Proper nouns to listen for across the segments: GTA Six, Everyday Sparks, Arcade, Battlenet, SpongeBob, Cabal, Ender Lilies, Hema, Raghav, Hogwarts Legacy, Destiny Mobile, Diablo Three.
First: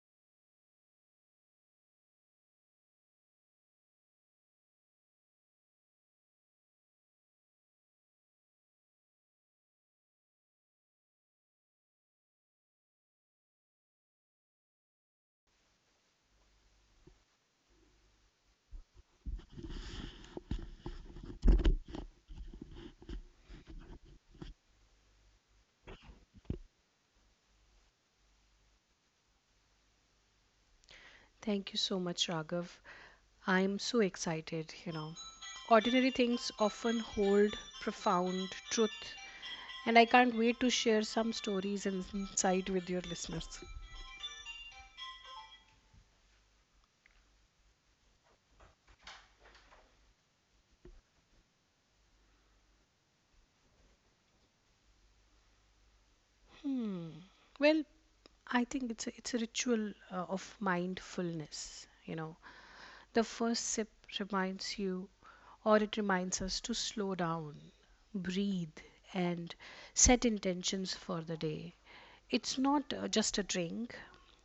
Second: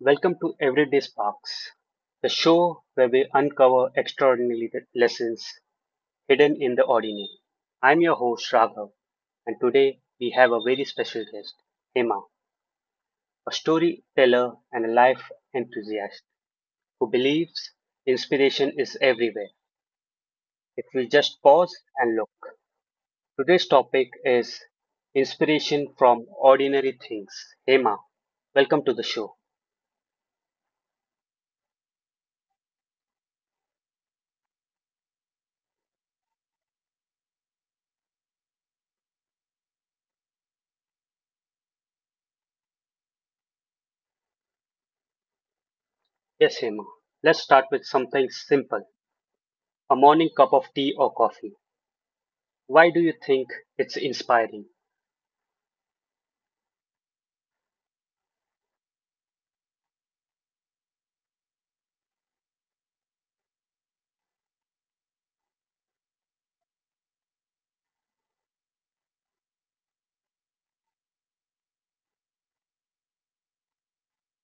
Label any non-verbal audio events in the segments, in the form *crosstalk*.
welcome to Everyday Sparks, the show where we uncover extraordinary lessons hidden in the ordinary. I'm your host Raghav, and today we have a very special guest, Hema, a storyteller and a life enthusiast who believes inspiration is everywhere if we just pause and look. Today's topic is inspiration from ordinary things. Hema, welcome to the show. Thank you so much, Raghav. I'm so excited, you know. Ordinary things often hold profound truth, and I can't wait to share some stories and insight with your listeners. Yes, Hema. Let's start with something simple. A morning cup of tea or coffee. Why do you think it's inspiring? Well, I think it's a ritual of mindfulness, you know, the first sip reminds you or it reminds us to slow down, breathe, and set intentions for the day. It's not just a drink.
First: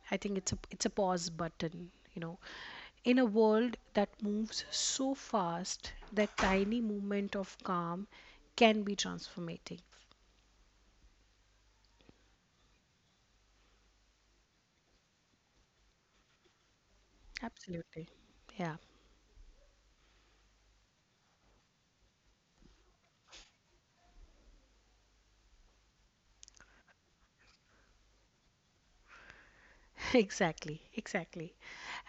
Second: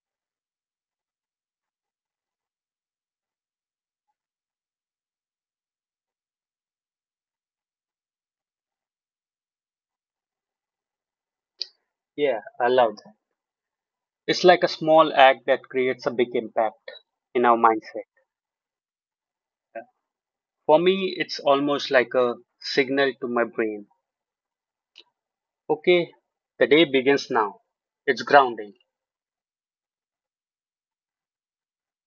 I think it's a pause button, you know. In a world that moves so fast, that tiny moment of calm can be transformative. Yeah, I love that. It's like a small act that creates a big impact in our mindset. Absolutely. Yeah. For me, it's almost like a signal to my brain. Okay, the day begins now. It's grounding. *laughs* Exactly, exactly.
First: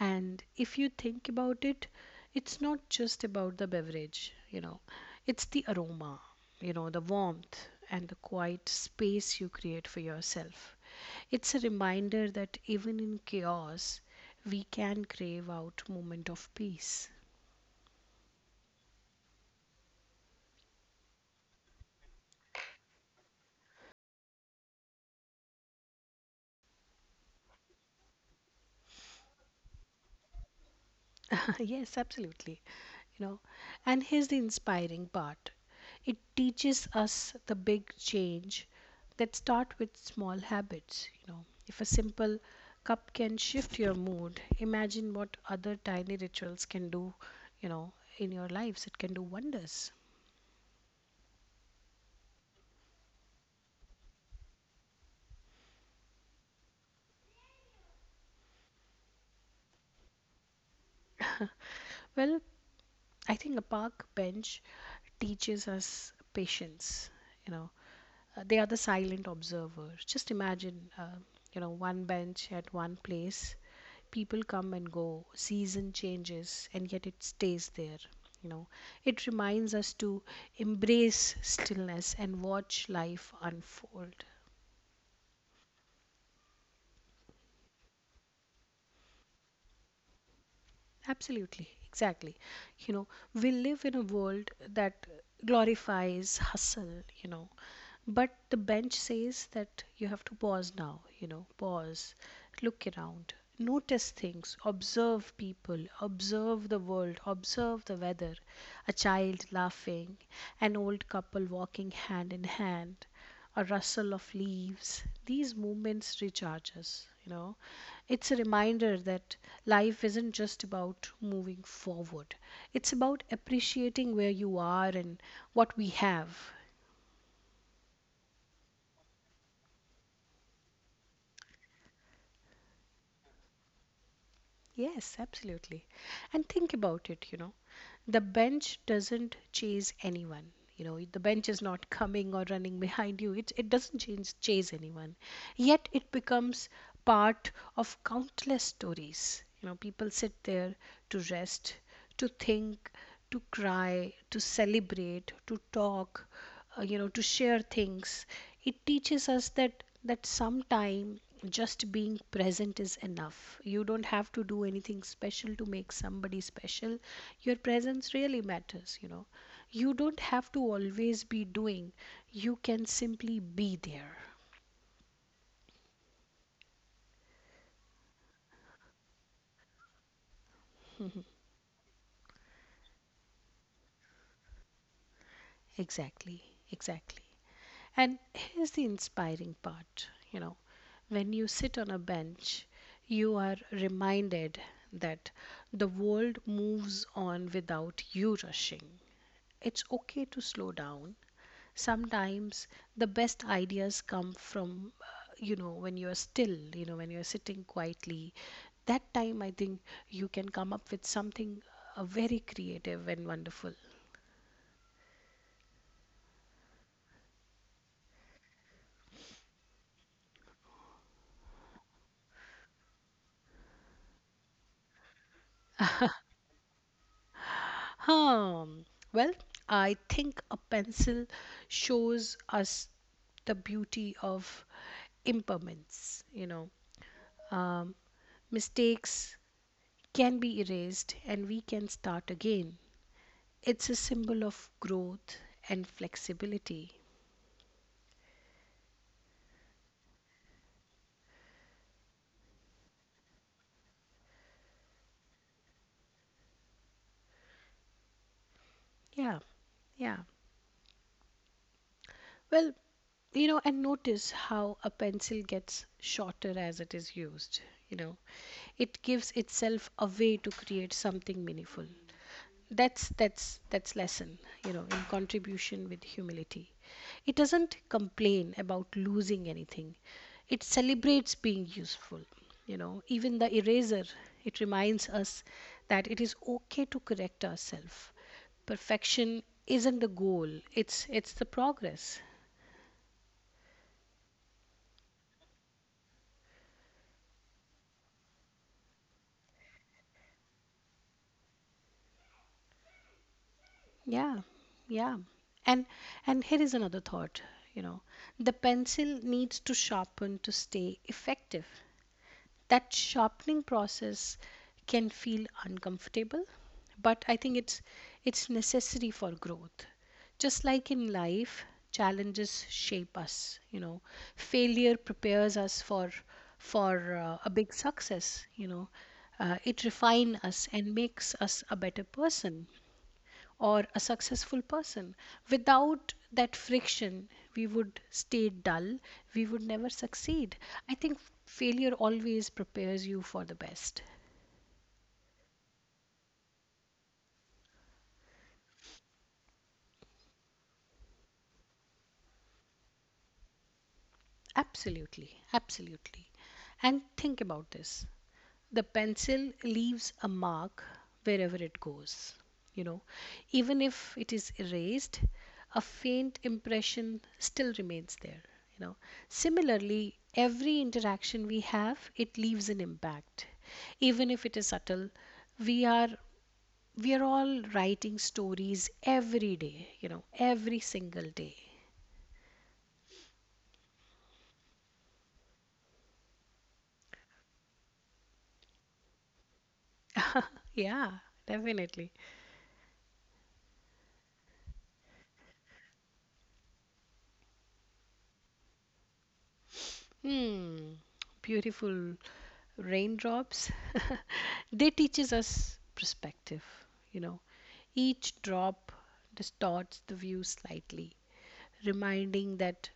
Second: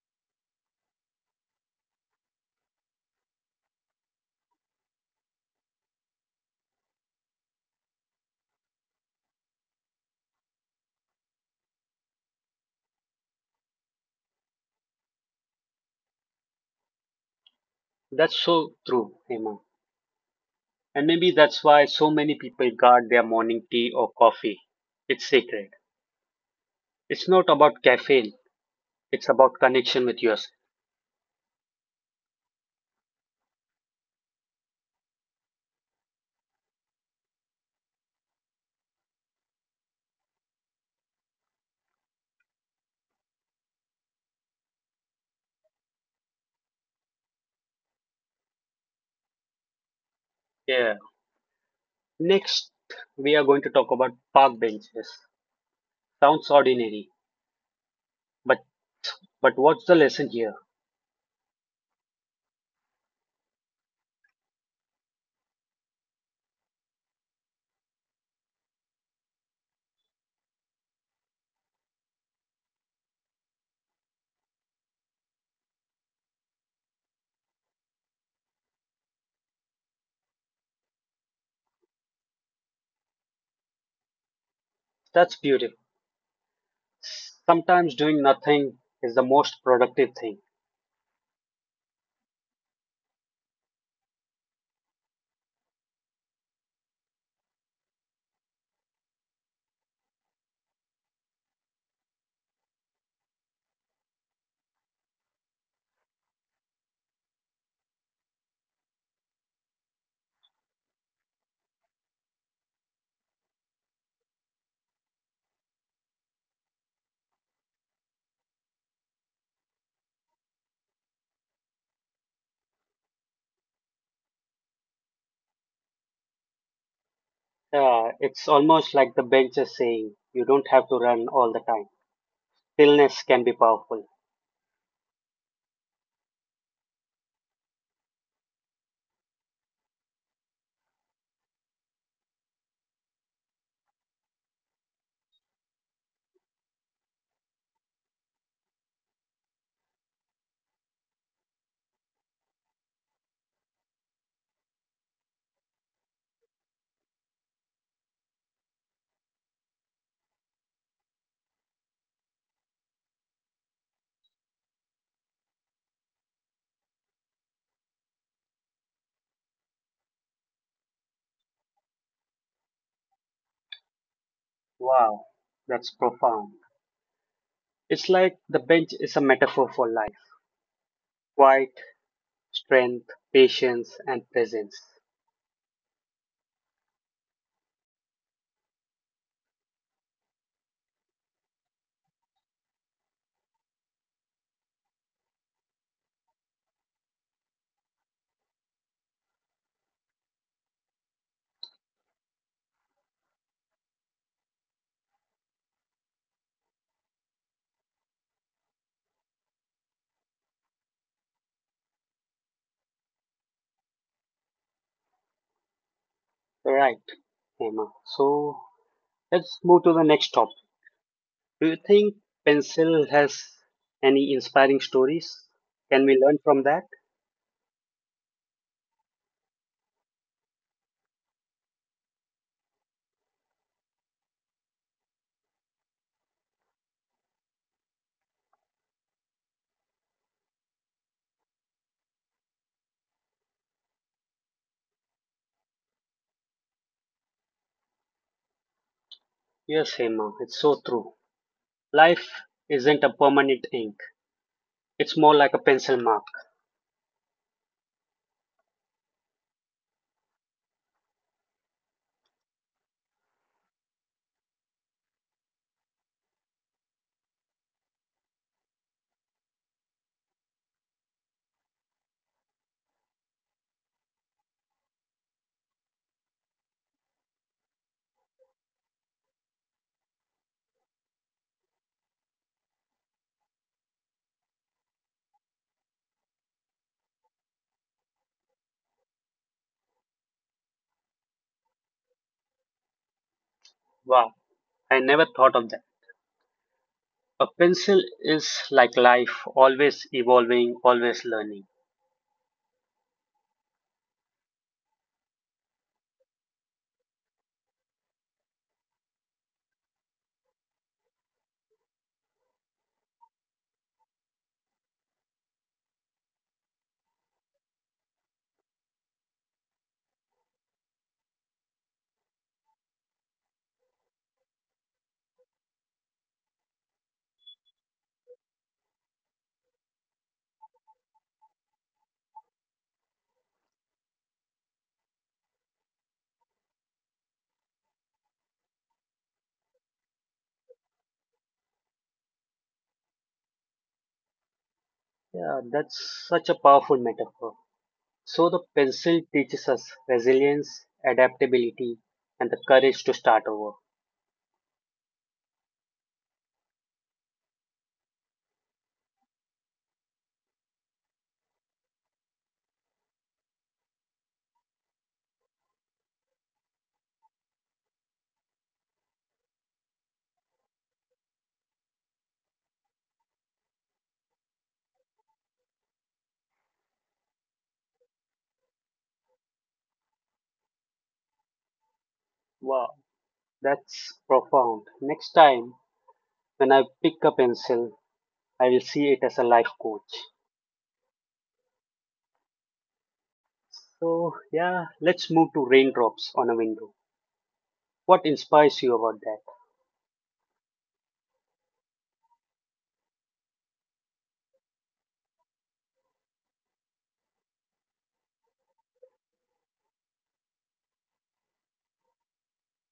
And if you think about it, it's not just about the beverage, you know, it's the aroma, you know, the warmth and the quiet space you create for yourself. It's a reminder that even in chaos, we can crave out moment of peace. That's so true, Hema. And maybe that's why so many people guard their morning tea or coffee. It's sacred. It's not about caffeine, it's about connection with yourself. *laughs* Yes, absolutely. You know, and here's the inspiring part. It teaches us the big change that start with small habits, you know. If a simple cup can shift your mood, imagine what other tiny rituals can do, you know, in your lives. It can do wonders. Yeah. Next, we are going to talk about park benches. Sounds ordinary, but but what's the lesson here? Well, I think a park bench teaches us patience, you know. They are the silent observers. Just imagine, you know, one bench at one place, people come and go, season changes, and yet it stays there. You know, it reminds us to embrace stillness and watch life unfold. That's beautiful. Sometimes doing nothing is the most productive thing. Absolutely, exactly. You know, we live in a world that glorifies hustle, you know, but the bench says that you have to pause now, you know, pause, look around, notice things, observe people, observe the world, observe the weather, a child laughing, an old couple walking hand in hand, a rustle of leaves. These moments recharge us, you know, it's a reminder that life isn't just about moving forward. It's about appreciating where you are and what we have. It's almost like the bench is saying you don't have to run all the time. Stillness can be powerful. Yes, absolutely. And think about it, you know. The bench doesn't chase anyone, you know, the bench is not coming or running behind you, it doesn't chase anyone, yet it becomes part of countless stories. You know, people sit there to rest, to think, to cry, to celebrate, to talk, you know, to share things. It teaches us that sometime just being present is enough. You don't have to do anything special to make somebody special. Your presence really matters, you know. You don't have to always be doing, you can simply be there. Wow, that's profound. It's like the bench is a metaphor for life. Quiet, strength, patience, and presence. Exactly, exactly. And here's the inspiring part, you know, when you sit on a bench, you are reminded that the world moves on without you rushing. It's okay to slow down. Sometimes the best ideas come from, you know, when you're still, you know, when you're sitting quietly. That time, I think you can come up with something very creative and wonderful. Right, Emma. So let's move to the next topic. Do you think Pencil has any inspiring stories? Can we learn from that? Hmm. Well, I think a pencil shows us the beauty of impermanence. You know, um, mistakes can be erased and we can start again. It's a symbol of growth and flexibility. Yes, Hema, it's so true. Life isn't a permanent ink, it's more like a pencil mark. Yeah, yeah. Well, you know, and notice how a pencil gets shorter as it is used. You know, it gives itself a way to create something meaningful. That's lesson, you know, in contribution with humility. It doesn't complain about losing anything, it celebrates being useful. You know, even the eraser, it reminds us that it is okay to correct ourselves. Perfection isn't the goal, it's the progress. Wow, I never thought of that. A pencil is like life, always evolving, always learning. Yeah, yeah. And and here is another thought, you know, the pencil needs to sharpen to stay effective. That sharpening process can feel uncomfortable, but I think it's necessary for growth. Just like in life, challenges shape us, you know, failure prepares us for a big success. You know, it refines us and makes us a better person or a successful person. Without that friction, we would stay dull, we would never succeed. I think failure always prepares you for the best. Yeah, that's such a powerful metaphor. So, the pencil teaches us resilience, adaptability, and the courage to start over. Absolutely, absolutely. And think about this, the pencil leaves a mark wherever it goes, you know, even if it is erased, a faint impression still remains there. You know, similarly every interaction we have, it leaves an impact even if it is subtle. We are we are all writing stories every day, you know, every single day. Wow, that's profound. Next time, when I pick a pencil, I will see it as a life coach. *laughs* Yeah, definitely. So, yeah, let's move to raindrops on a window. What inspires you about that? Hmm, beautiful. Raindrops *laughs* they teaches us perspective, you know. Each drop distorts the view slightly, reminding that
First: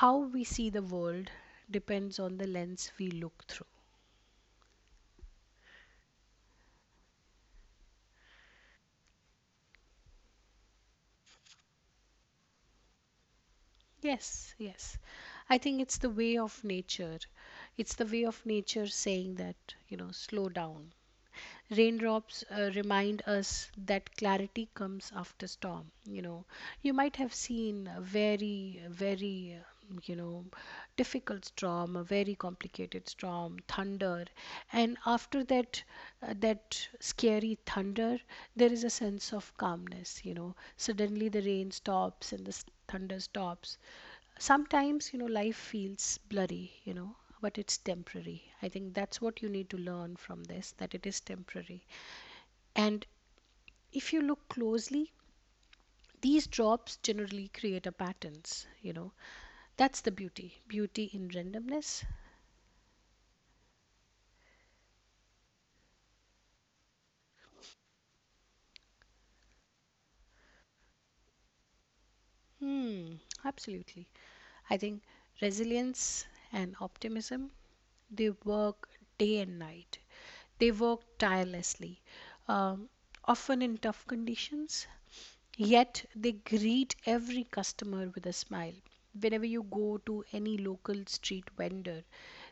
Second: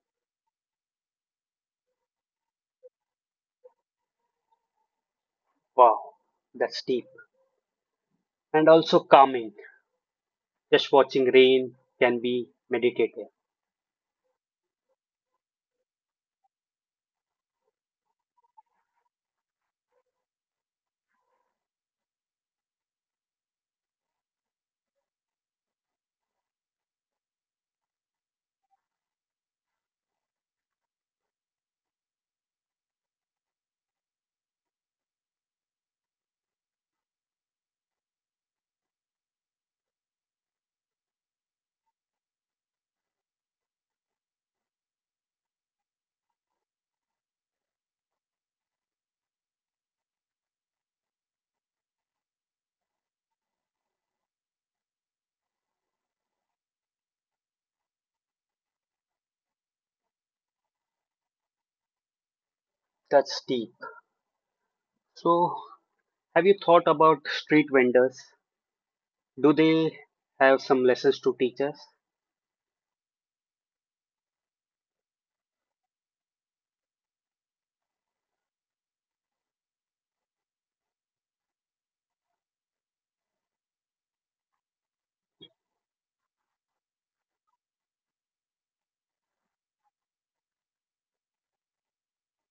how we see the world depends on the lens we look through. Wow, that's deep. And also calming. Just watching rain can be meditative. Yes, yes. I think it's the way of nature, it's the way of nature saying that, you know, slow down. Raindrops remind us that clarity comes after storm. You know, you might have seen a very you know, difficult storm, a very complicated storm, thunder, and after that that scary thunder, there is a sense of calmness. You know, suddenly the rain stops and the thunder stops. Sometimes, you know, life feels blurry, you know, but it's temporary. I think that's what you need to learn from this, that it is temporary. And if you look closely, these drops generally create a patterns, you know. That's the beauty in randomness. That's deep. So, have you thought about street vendors? Do they have some lessons to teach us? Hmm, absolutely. I think resilience and optimism. They work day and night, they work tirelessly, um, often in tough conditions. Yet they greet every customer with a smile. Whenever you go to any local street vendor,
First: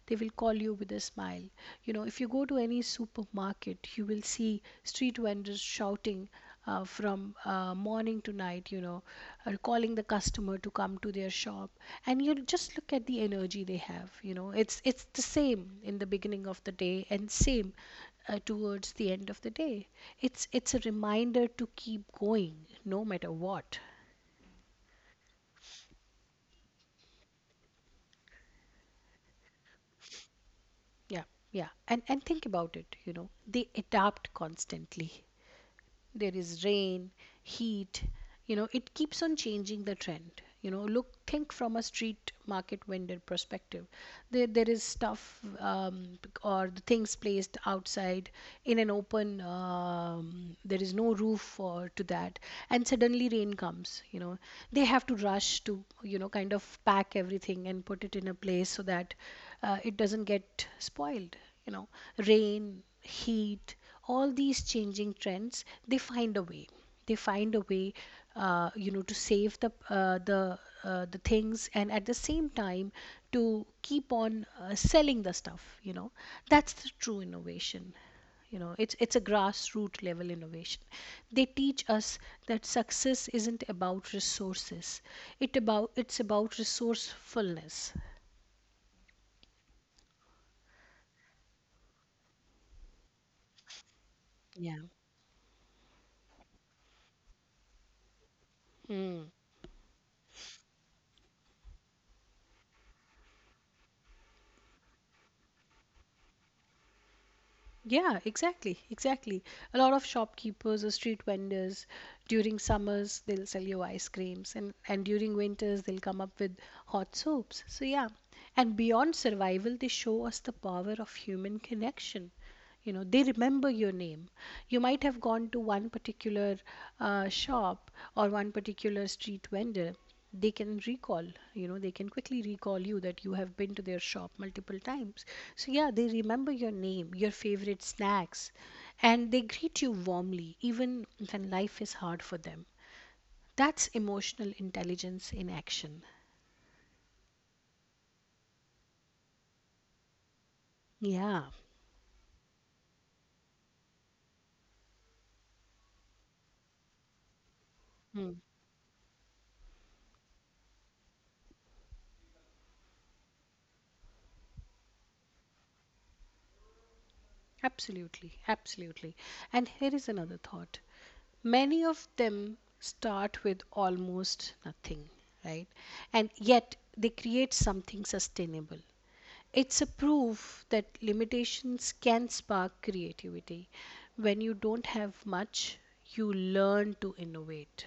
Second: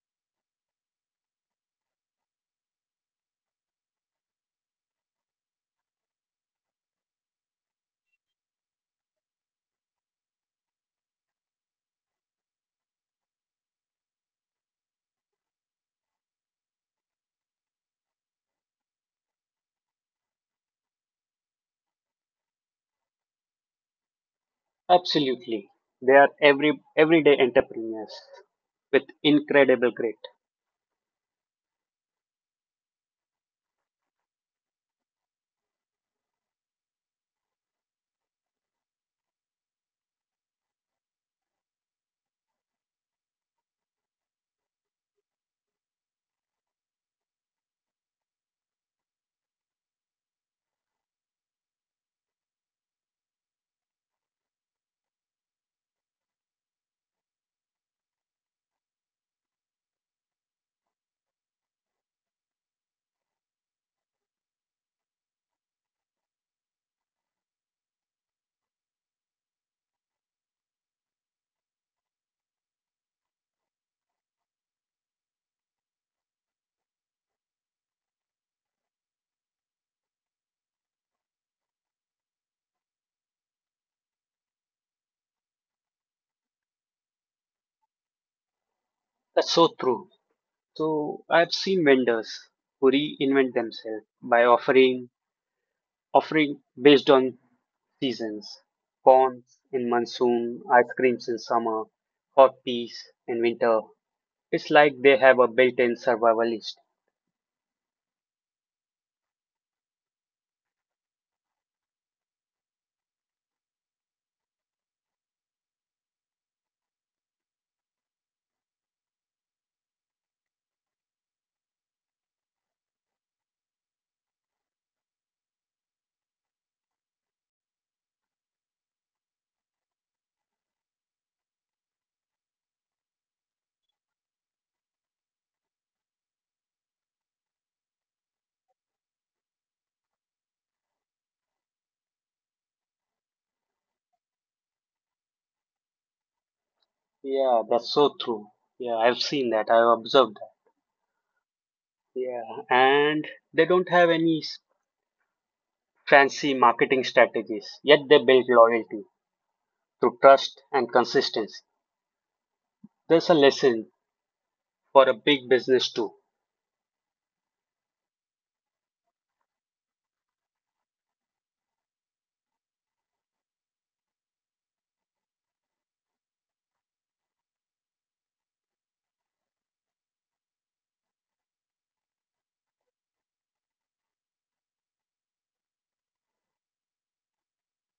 they will call you with a smile. You know, if you go to any supermarket, you will see street vendors shouting from morning to night, you know, or calling the customer to come to their shop. And you just look at the energy they have, you know. It's the same in the beginning of the day and same towards the end of the day. It's a reminder to keep going no matter what. Absolutely. They are everyday entrepreneurs with incredible grit. Yeah, yeah. And think about it, you know, they adapt constantly. There is rain, heat, you know, it keeps on changing the trend. You know, look, think from a street market vendor perspective. There is stuff or the things placed outside in an open. There is no roof for to that, and suddenly rain comes. You know, they have to rush to, you know, kind of pack everything and put it in a place so that it doesn't get spoiled. You know, rain, heat, all these changing trends, they find a way, they find a way you know, to save the things, and at the same time to keep on selling the stuff. You know, that's the true innovation. You know, it's a grassroots level innovation. They teach us that success isn't about resources, it about it's about resourcefulness. That's so true. So I've seen vendors who reinvent themselves by Yeah. Offering based on seasons, Mm. corns in monsoon, ice creams in summer, hot peas in winter. It's like they have a built-in survivalist. Yeah, exactly, exactly. A lot of shopkeepers or street vendors during summers they'll sell you ice creams and during winters they'll come up with hot soups. So yeah, and beyond survival they show us the power of human connection. You know, they remember your name. You might have gone to one particular shop or one particular street vendor, they can recall, you know, they can quickly recall you that you have been to their shop multiple times. So yeah, they remember your name, your favorite snacks, and they greet you warmly even when life is hard for them. That's emotional intelligence in action. Yeah, that's so true. Yeah, I've seen that. I've observed Yeah. that. Yeah, and they don't have any fancy marketing strategies, yet they build Hmm. loyalty through trust and consistency. There's a lesson for a big business too. Absolutely, absolutely. And here is another thought, many of them start with almost nothing, right, and yet they create something sustainable. It's a proof that limitations can spark creativity. When you don't have much, you learn to innovate.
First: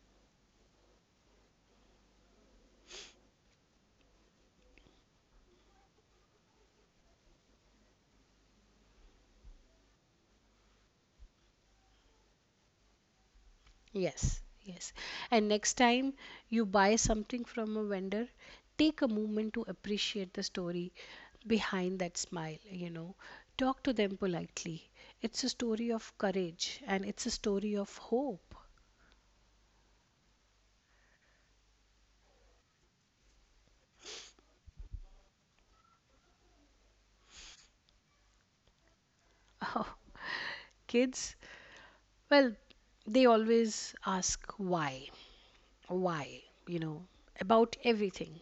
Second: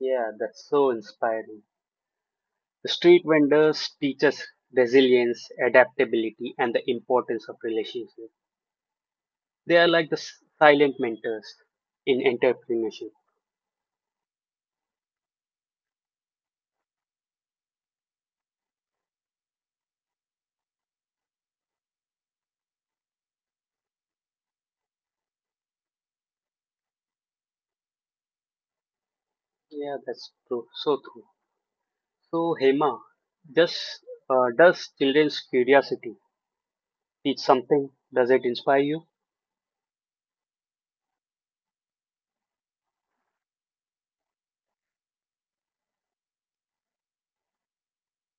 Yeah, that's so inspiring. The street vendors teach us resilience, adaptability, and the importance of relationships. They are like the silent mentors in entrepreneurship. Yes, yes. And next time you buy something from a vendor, take a moment to appreciate the story behind that smile, you know. Talk to them politely. It's a story of courage and it's a story of hope. Yeah, that's true. So true. So Hema, does does children's curiosity teach something? Does it inspire you? *laughs* Oh, kids, well, they always ask why. Why, you know, about everything,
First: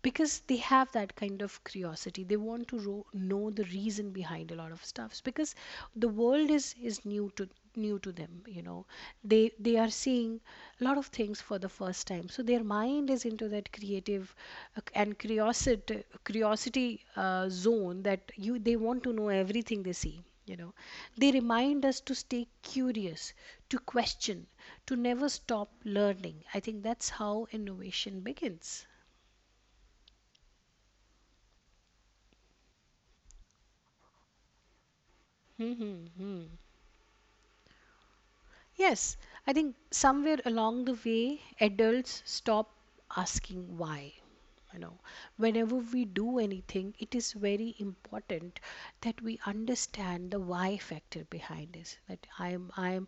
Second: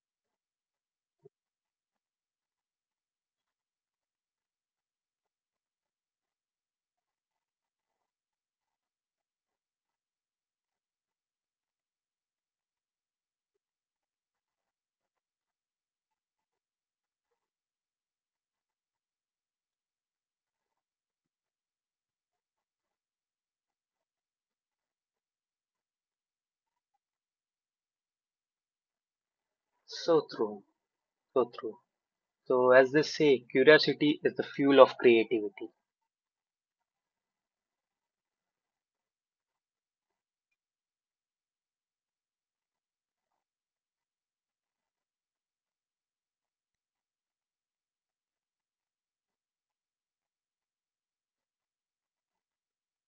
because they have that kind of curiosity. They want to know the reason behind a lot of stuffs, because the world is new to new to them, you know. they they are seeing a lot of things for the first time, so their mind is into that creative and curiosity zone, that you they want to know everything they see, you know. They remind us to stay curious, to question, to never stop learning. I think that's how innovation begins. So true. So true. So as they say, curiosity is the fuel of creativity. Mhm, mhm. Yes, I think somewhere along the way, adults stop asking why. You know, whenever we do anything, it is very important that we understand the why factor behind this. That I'm, I'm.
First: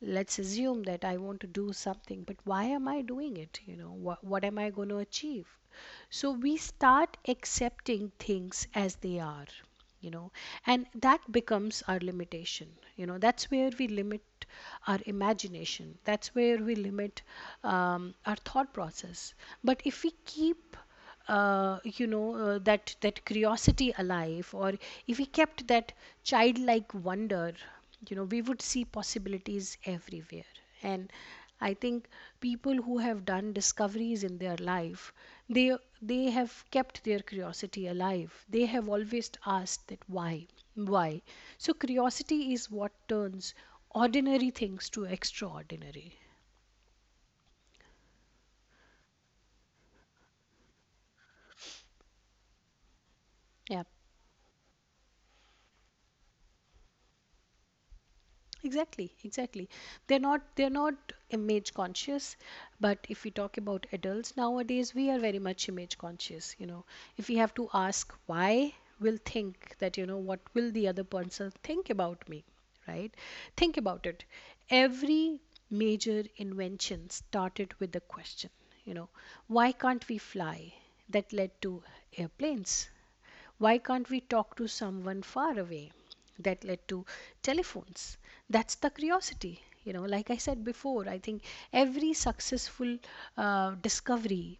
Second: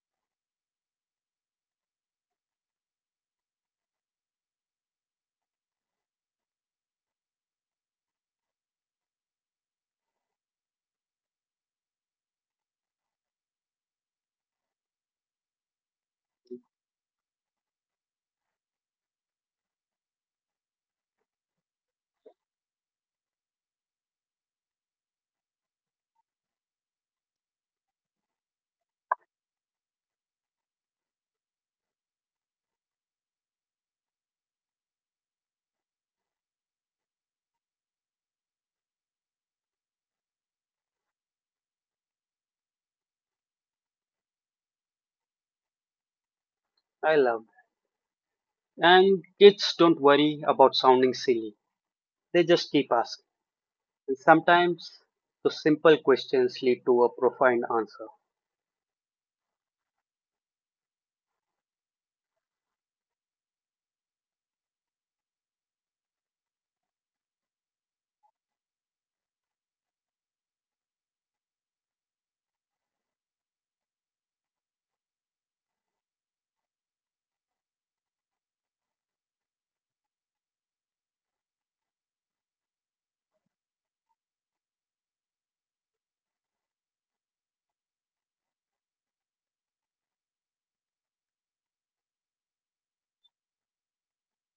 Let's assume that I want to do something, but why am I doing it? You know, what am I going to achieve? So we start accepting things as they are, you know, and that becomes our limitation, you know. That's where we limit our imagination. That's where we limit our thought process. But if we keep you know, that curiosity alive, or if we kept that childlike wonder, you know, we would see possibilities everywhere. And I think people who have done discoveries in their life, they have kept their curiosity alive. They have always asked that why, why. So curiosity is what turns ordinary things to extraordinary. I love that. And kids don't worry about sounding silly. They just keep asking. Yeah. And sometimes those simple questions lead to a profound answer. Exactly, exactly. They're not image conscious, but if we talk about adults nowadays, we are very much image conscious, you know. If we have to ask why, we'll think that, you know, what will the other person think about me, right? Think about it. Every major invention started with the question, you know, why can't we fly? That led to airplanes. Why can't we talk to someone far away? That led to telephones. That's the curiosity, you know. Like I said before, I think every successful discovery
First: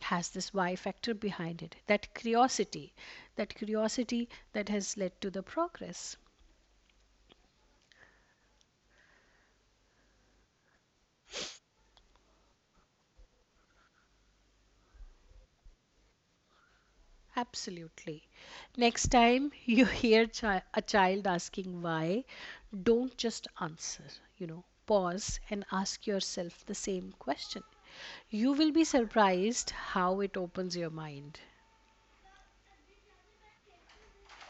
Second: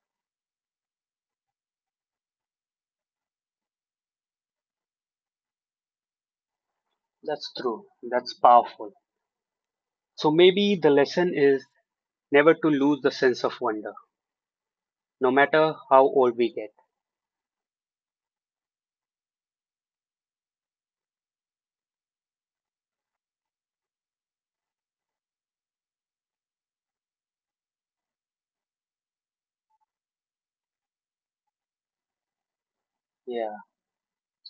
has this why factor behind it, that curiosity, that curiosity that has led to the progress. That's true. That's powerful. So maybe the lesson is never to lose the sense of wonder, no matter how old we get. Absolutely. Next time you *laughs* hear a child asking why, don't just answer, you know, pause and ask yourself the same question. You will be surprised how it opens your mind. Yeah.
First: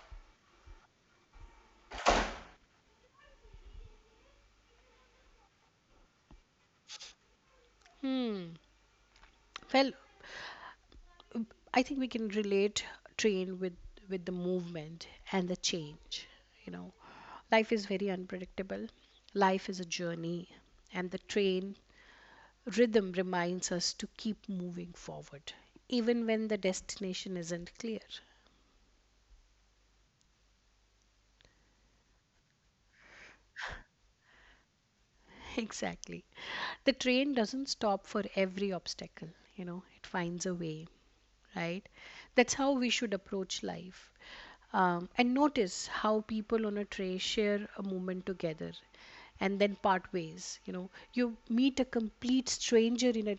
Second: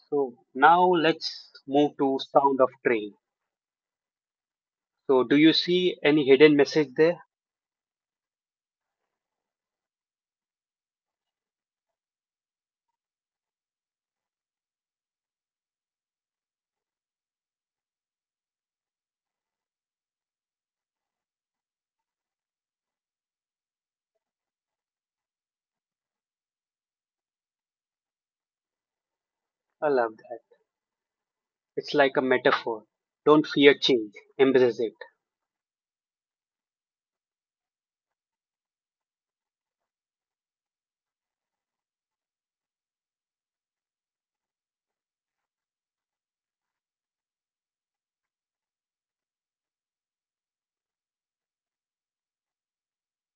So now let's move to sound of train. So do you see any hidden message there? Hmm. Well, I think we can relate train with the movement and the change. You know, life is very unpredictable. Life is a journey, and the train rhythm reminds us to keep moving forward, even when the destination isn't clear. I love that. It's like a metaphor. Don't fear change. Embrace it. *laughs* Exactly. The train doesn't stop for every obstacle, you know, it finds a way, right? That's how we should approach life. And notice how people on a tray share a moment together and then part ways. You know, you meet a complete stranger in a,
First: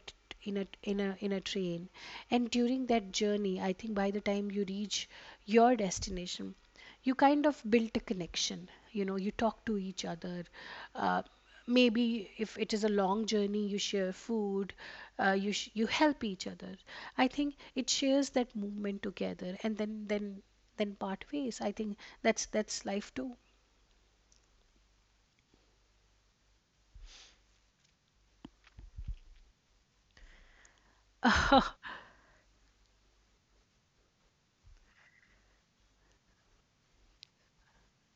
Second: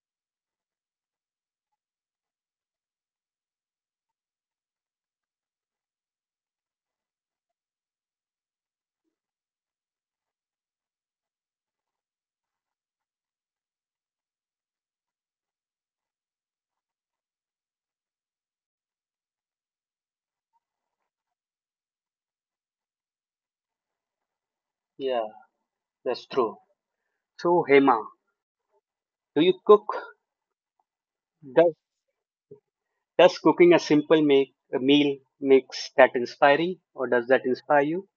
in a in a train, and during that journey, I think by the time you reach your destination, you kind of built a connection. You know, you talk to each other. uh, Maybe if it is a long journey, you share food. You help each other. I think it shares that movement together, and then part ways. I think that's life too. Yeah, that's true. So Hema, do you cook? Does *laughs* Does cooking a simple make a meal makes that inspiring, or does that inspire you?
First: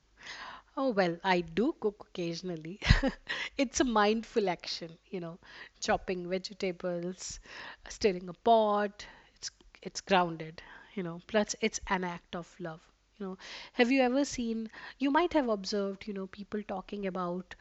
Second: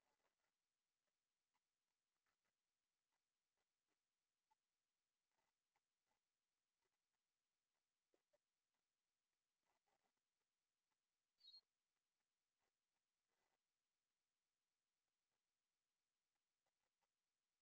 Oh, well, I do cook occasionally. *laughs* It's a mindful action, you know, chopping vegetables, stirring a pot. It's it's grounded, you know. Plus, it's an act of love, you know. Have you ever seen, you might have observed, you know, people talking about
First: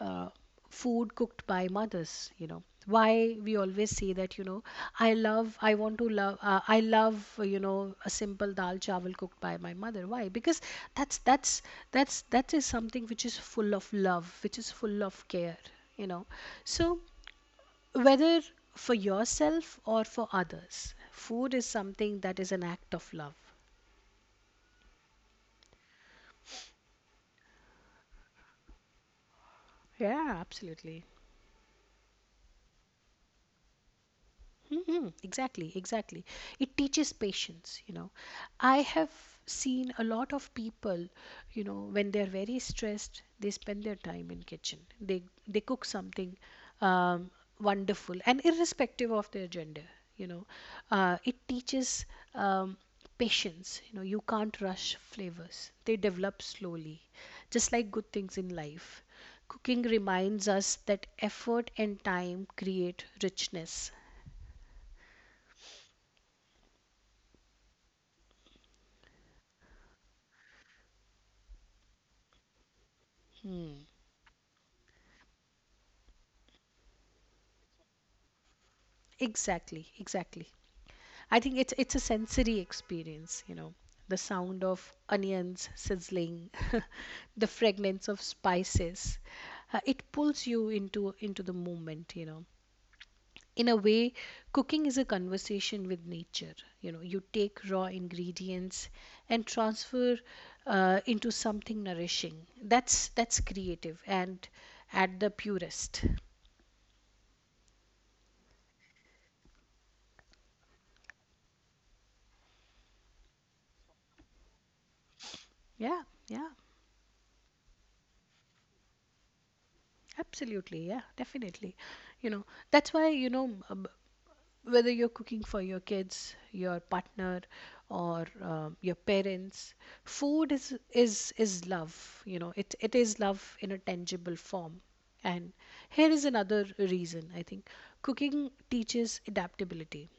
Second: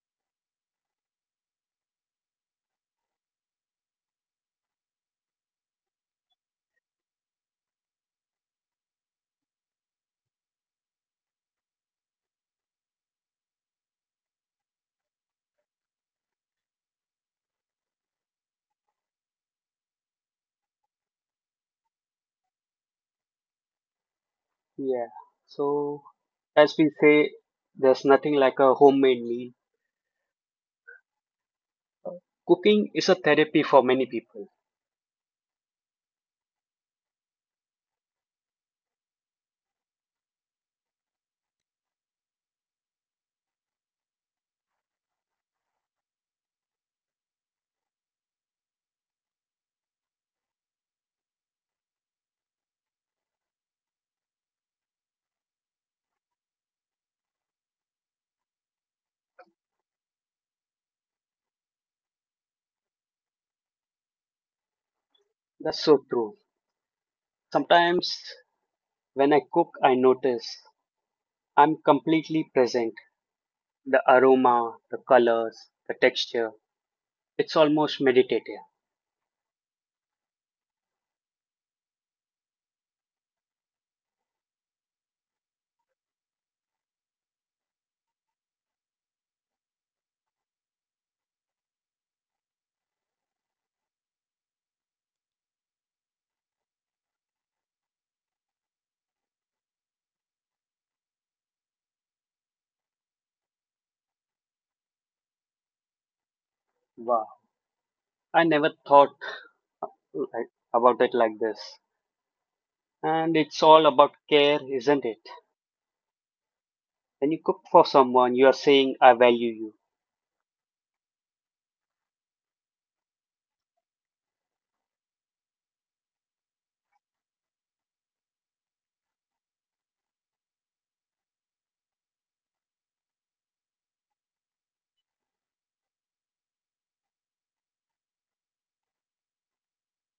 uh, food cooked by mothers. You know, why we always say that, you know, I love, I want to love, I love, you know, a simple dal chawal cooked by my mother. Why? Because that's that is something which is full of love, which is full of care, you know. So whether for yourself or for others, food is something that is an act of love. Yeah. So, as we say, there's nothing like a homemade meal. Yeah, absolutely. Cooking is a therapy for many people. Mm-hmm. Exactly, exactly. It teaches patience, you know. I have seen a lot of people, you know, when they're very stressed, they spend their time in kitchen. They cook something um, wonderful, and irrespective of their gender, you know, it teaches um, patience. You know, you can't rush flavors. They develop slowly, just like good things in life. Cooking reminds us that effort and time create richness. That's so true. Sometimes when I cook, I notice I'm completely present. Hmm. The aroma, the colors, the texture. It's almost meditative. Exactly, exactly. I think it's a sensory experience, you know. The sound of onions sizzling, *laughs* the fragrance of spices. It pulls you into the moment, you know. In a way, cooking is a conversation with nature. You know, you take raw ingredients and transfer into something nourishing. That's creative and at the purest. Wow. I never thought about it like this. And it's all about care, isn't it? Yeah, yeah. When you cook for someone, you are saying, I value Absolutely, yeah, definitely. You know, that's why, you know, whether you're cooking for your kids, your partner, or your parents, food is love. You know, it is love in a tangible form. And here is another reason, I think. Cooking teaches adaptability.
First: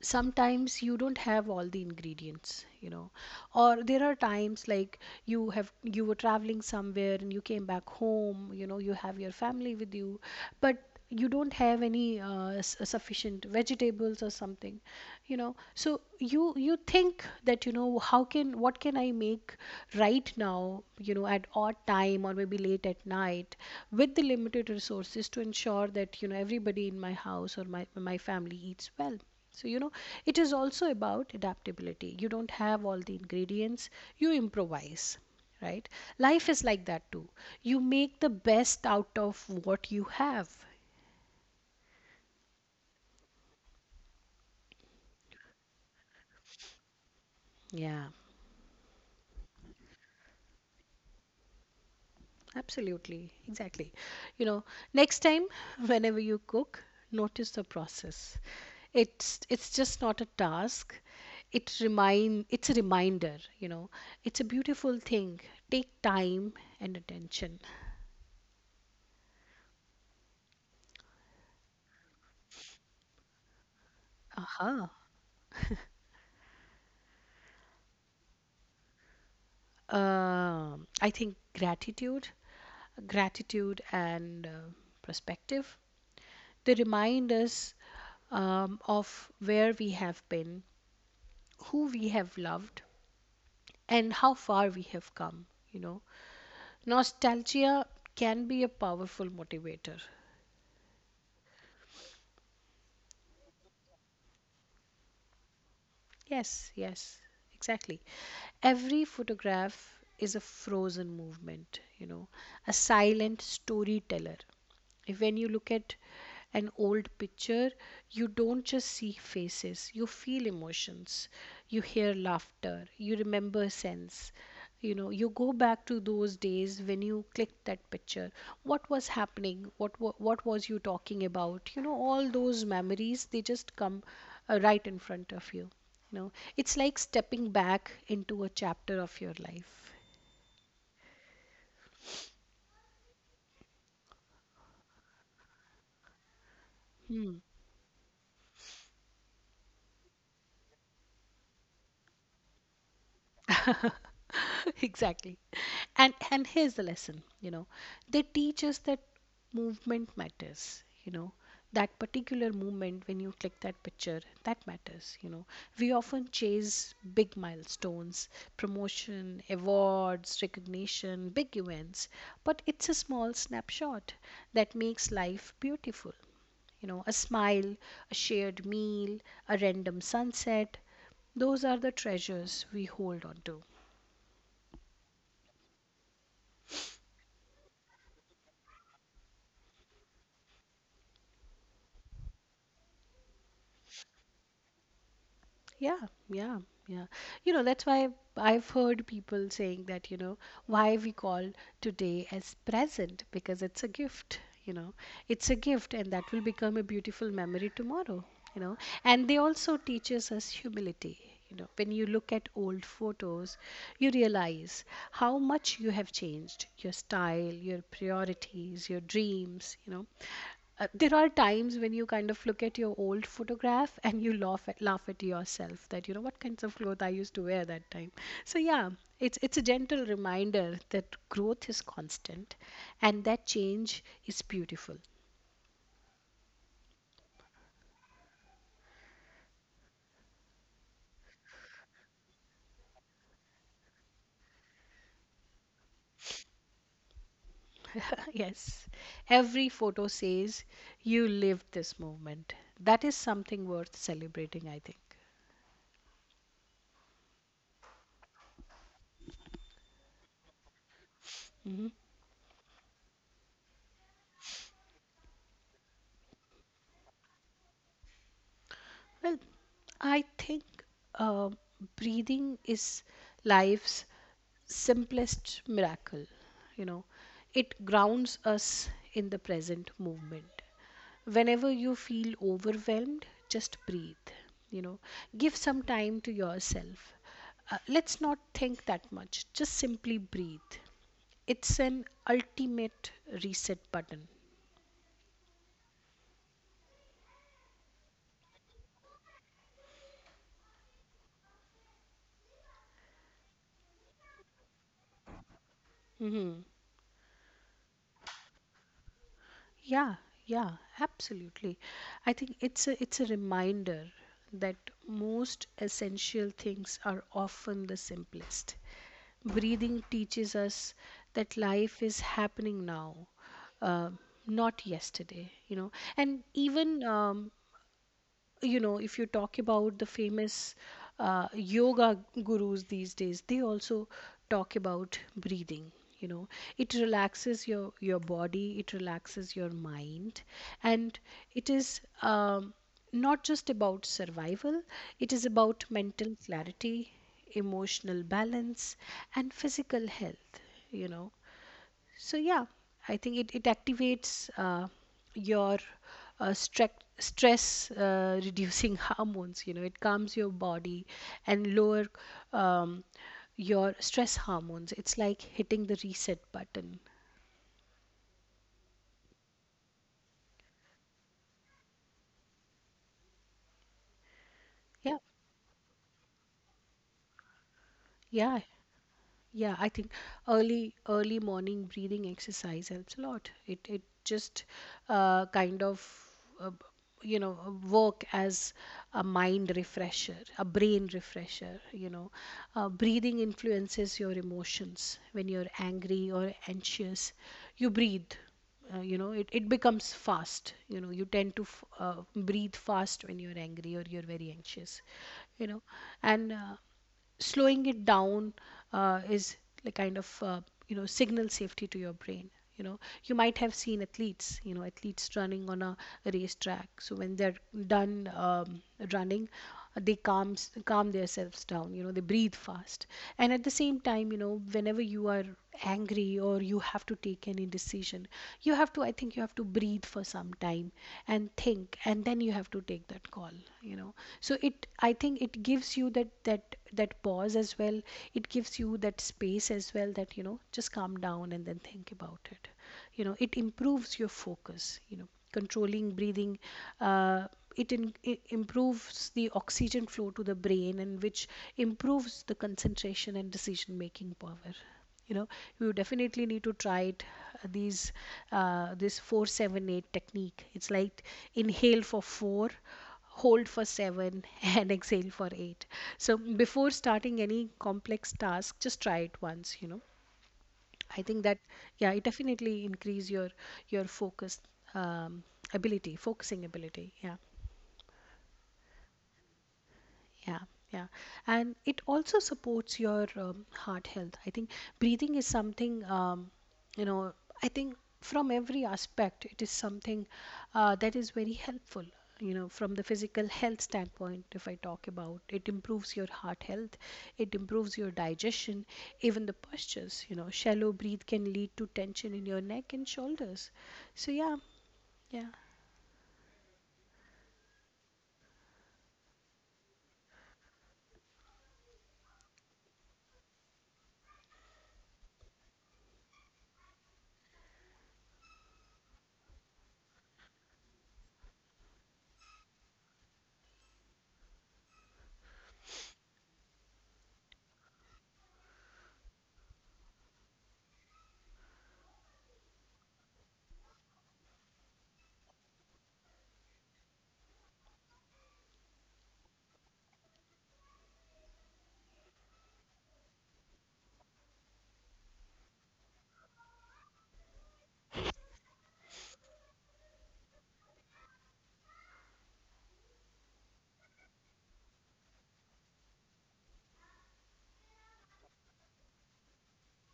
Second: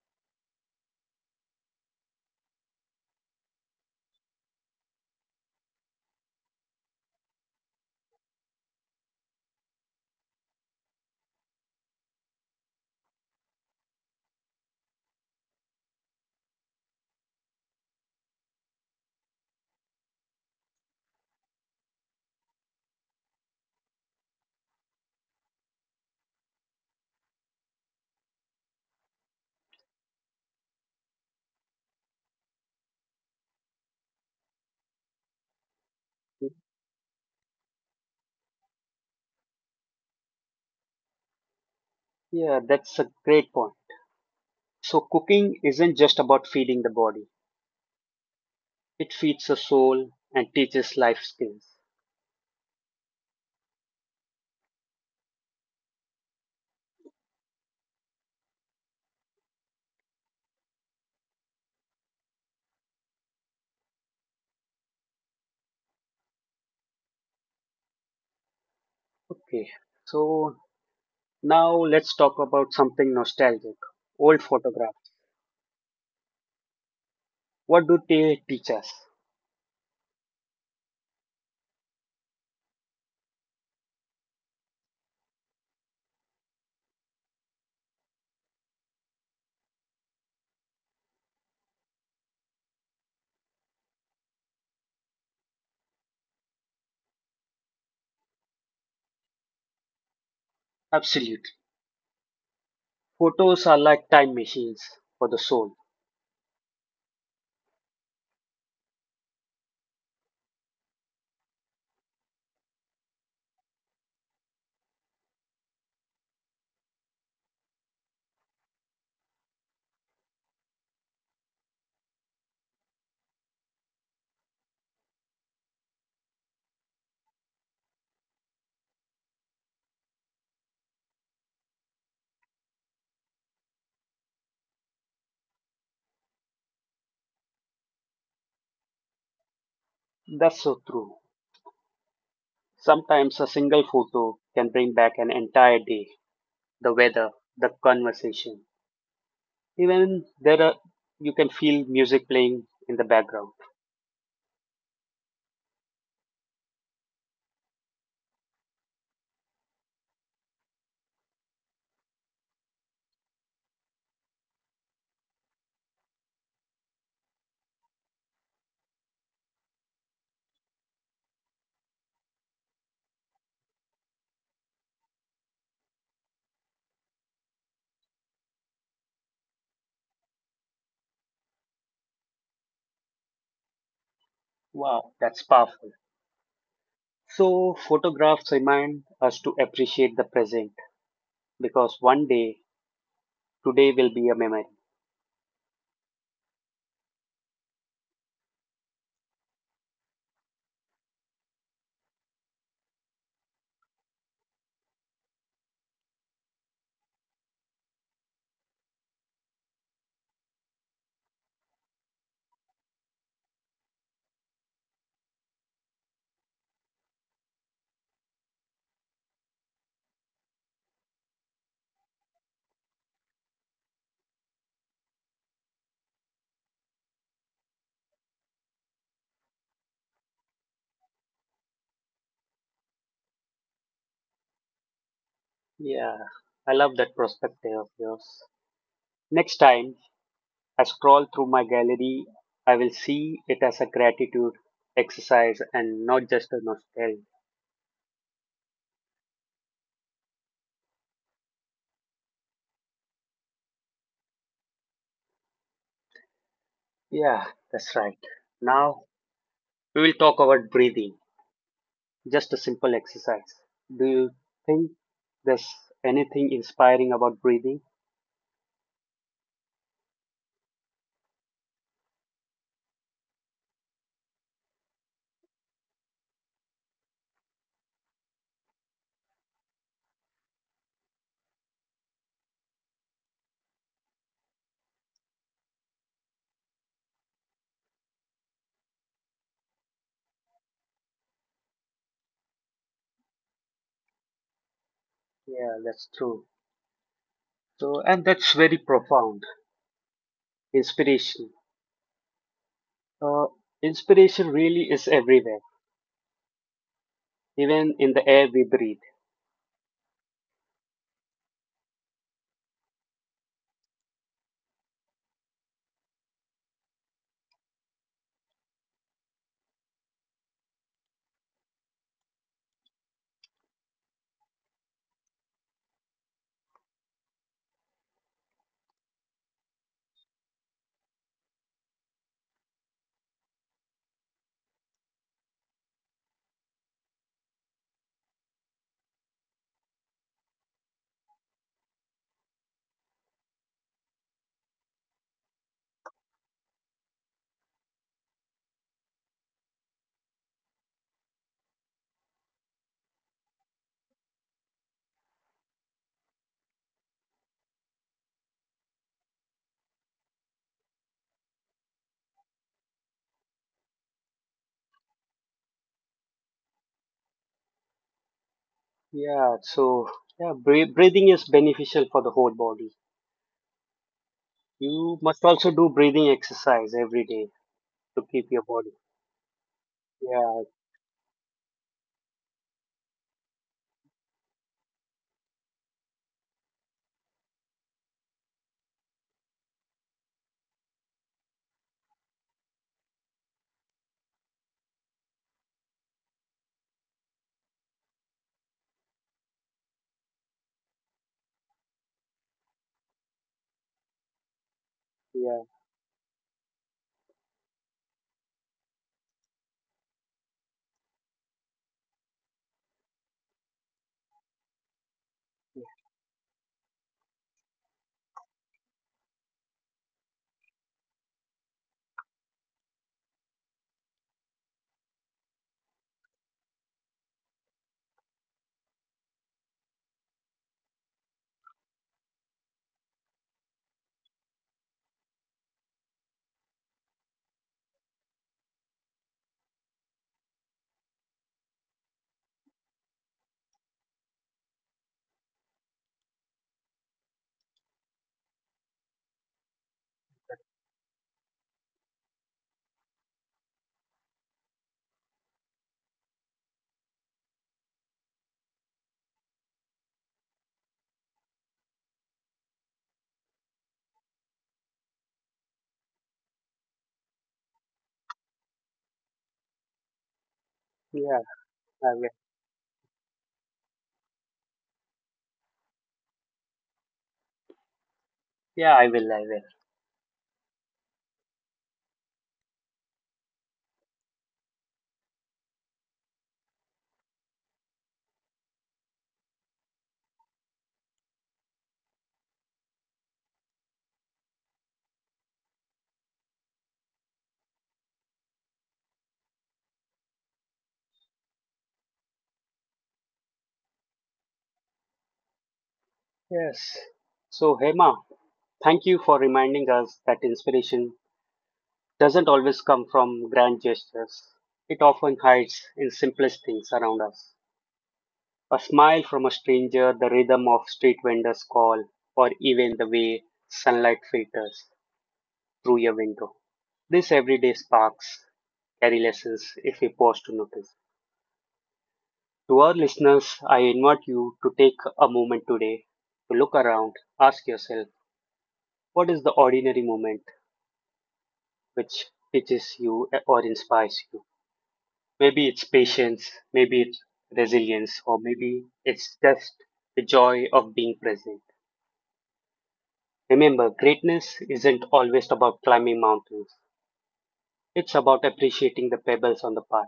Sometimes you don't have all the ingredients, you know, or there are times like, you have, you were traveling somewhere and you came back home, you know, you have your family with you, but you don't have any sufficient vegetables or something, you know. So you think that, you know, how can, what can I make right now, you know, at odd time, or maybe late at night, with the limited resources to ensure that, you know, everybody in my house or my family eats well. So, you know, it is also about adaptability. You don't have all the ingredients, you improvise, right? Life you. is like that too. You make the best out of what you have. Yeah, that's a great point. So, cooking isn't just about feeding the body, Yeah, it feeds the soul and teaches life skills. absolutely. Exactly. You know, next time, *laughs* whenever you cook, notice the process. It's just not a task. It's a reminder, you know. It's a beautiful thing. Take time and attention. Okay, so now let's talk about something nostalgic old Aha. photographs. What do they teach us? I think gratitude, gratitude and perspective. They remind us of where we have been, who we have loved, and how far we have come. You know, nostalgia can be a powerful motivator. Absolutely. Photos are like time machines for the soul. Yes, yes, exactly. Every photograph is a frozen movement, you know, a silent storyteller. When you look at an old picture, you don't just see faces, you feel emotions, you hear laughter, you remember sense. You know, you go back to those days when you clicked that picture. What was happening, what was you talking about, you know, all those memories. They just come right in front of you, you know. It's like stepping back into a chapter of your life. That's so true. Sometimes a single photo can bring back an entire day, the weather, Hmm. the conversation, even there are, you can feel music playing in the background. *laughs* Exactly. And here's the lesson, you know. They teach us that movement matters, you know, that particular movement when you click that picture that matters, you know. We often chase big milestones, promotion, awards, recognition, big events, but it's a small snapshot that makes life beautiful, you know. A smile, a shared meal, a random sunset, those are the treasures we hold on to. Wow, that's powerful. So photographs remind us to appreciate the present because one day today will be a memory. Yeah, yeah, yeah. You know, that's why I've heard people saying that, you know, why we call today as present, because it's a gift, you know. It's a gift, and that will become a beautiful memory tomorrow, you know. And they also teaches us humility, you know. When you look at old photos, you realize how much you have changed, your style, your priorities, your dreams, you know. There are times when you kind of look at your old photograph and you laugh at, laugh at yourself that, you know, what kinds of clothes I used to wear that time. So yeah, it's a gentle reminder that growth is constant and that change is beautiful. Yeah, I love that perspective of yours. Next time I scroll through my gallery, I will see it as a gratitude exercise and not just a nostalgia. *laughs* Yes. Every photo says you lived this moment. That is something worth celebrating, I think. Yeah, that's right. Now we will talk about breathing just a simple exercise. Do you think there's anything inspiring about breathing? Well, I think uh, breathing is life's simplest miracle. You know, it grounds us in the present movement. Whenever you feel overwhelmed, just breathe. You know, give some time to yourself. Let's not think that much, just simply breathe. It's an ultimate reset button. Yeah, that's true. So, and that's very profound. Inspiration. Uh, inspiration really is everywhere, Mhm. even in the air we breathe. Yeah, yeah, absolutely. I think it's a reminder that most essential things are often the simplest. Breathing teaches us that life is happening now, uh, not yesterday. You know, and even you know, if you talk about the famous yoga gurus these days, they also talk about breathing, you know. It relaxes your body, it relaxes your mind, and it is not just about survival, it is about mental clarity, emotional balance, and physical health, you know. So yeah, I think it, it activates your stress reducing *laughs* hormones. You know, it calms your body and lower um, your stress hormones. It's like hitting the reset button. Yeah, so yeah, breathing is beneficial for the whole body. Yeah, You must also do breathing exercise every day to keep yeah. your body. Yeah, I think Yeah, early morning breathing exercise helps a lot. It just kind of uh, b- you know, work as a mind refresher, a brain refresher. You know, breathing influences your emotions. When you're angry or anxious, you breathe. You know, it becomes fast. You know, you tend to breathe fast when you're angry or you're very anxious. yeah, You know, and slowing it down is like kind of you know, signal safety to your brain, you know. You might have seen athletes, you know, athletes running on a yeah. racetrack. So when they're done running, they calm themselves down, you know, they breathe fast. And at the same time, you know, whenever you are angry or you have to take any decision, you have to, I think you have to breathe for some time and think, and then you have to take that call, you know. So it, I think it gives you that that pause as well. It gives you that space as well, that, you know, just calm down and then think about it, you know. It improves your focus, you know. Controlling breathing, uh, it improves the oxygen flow to the brain, and which improves the concentration and decision making power, you know. You definitely need to try it. These This 478 technique, it's like inhale for 4, hold for 7, *laughs* and exhale for 8. So before starting any complex task, just try it once, you know. I think Yeah, that, yeah, I it will. definitely increase your focus, um, ability, focusing ability, yeah. Yeah, I will. I will. Yeah, yeah. And it also supports your heart health. I think breathing is something, you know, I think from every aspect, it is something that is very helpful. You know, from the physical health standpoint, if I talk about it, improves your heart health, it improves your digestion, even the postures. You know, shallow breathe can lead to tension in your neck and shoulders. So, yeah, yeah. Yes. So, Hema, thank you for reminding us that inspiration doesn't always come from grand gestures. It often hides in simplest things around us. A smile from a stranger, the rhythm of street vendors' call, or even the way sunlight filters through your window. These everyday sparks carry lessons if we pause to notice. To our listeners, I invite you to take a moment today to look around, ask yourself, what is the ordinary moment which teaches you or inspires you? Maybe it's patience, maybe it's resilience, or maybe it's just the joy of being present. Remember, greatness isn't always about climbing mountains, it's about appreciating the pebbles on the path.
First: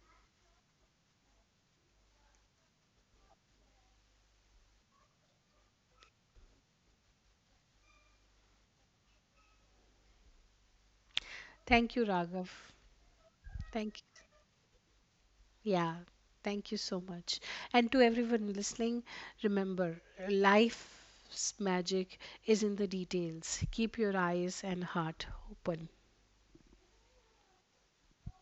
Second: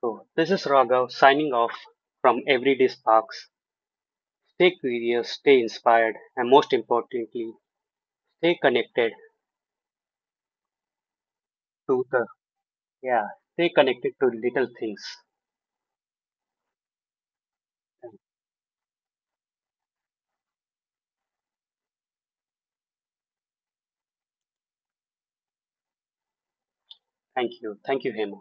So, this is Raghav signing off from Everyday Sparks. Stay curious, stay inspired, and most importantly, stay connected Thank you, to the Raghav. yeah, stay Thank connected you. to little things. Yeah, thank you so much. And to everyone listening, remember life's magic is in the details. Keep your eyes and heart open. Thank you. Thank you, Hema.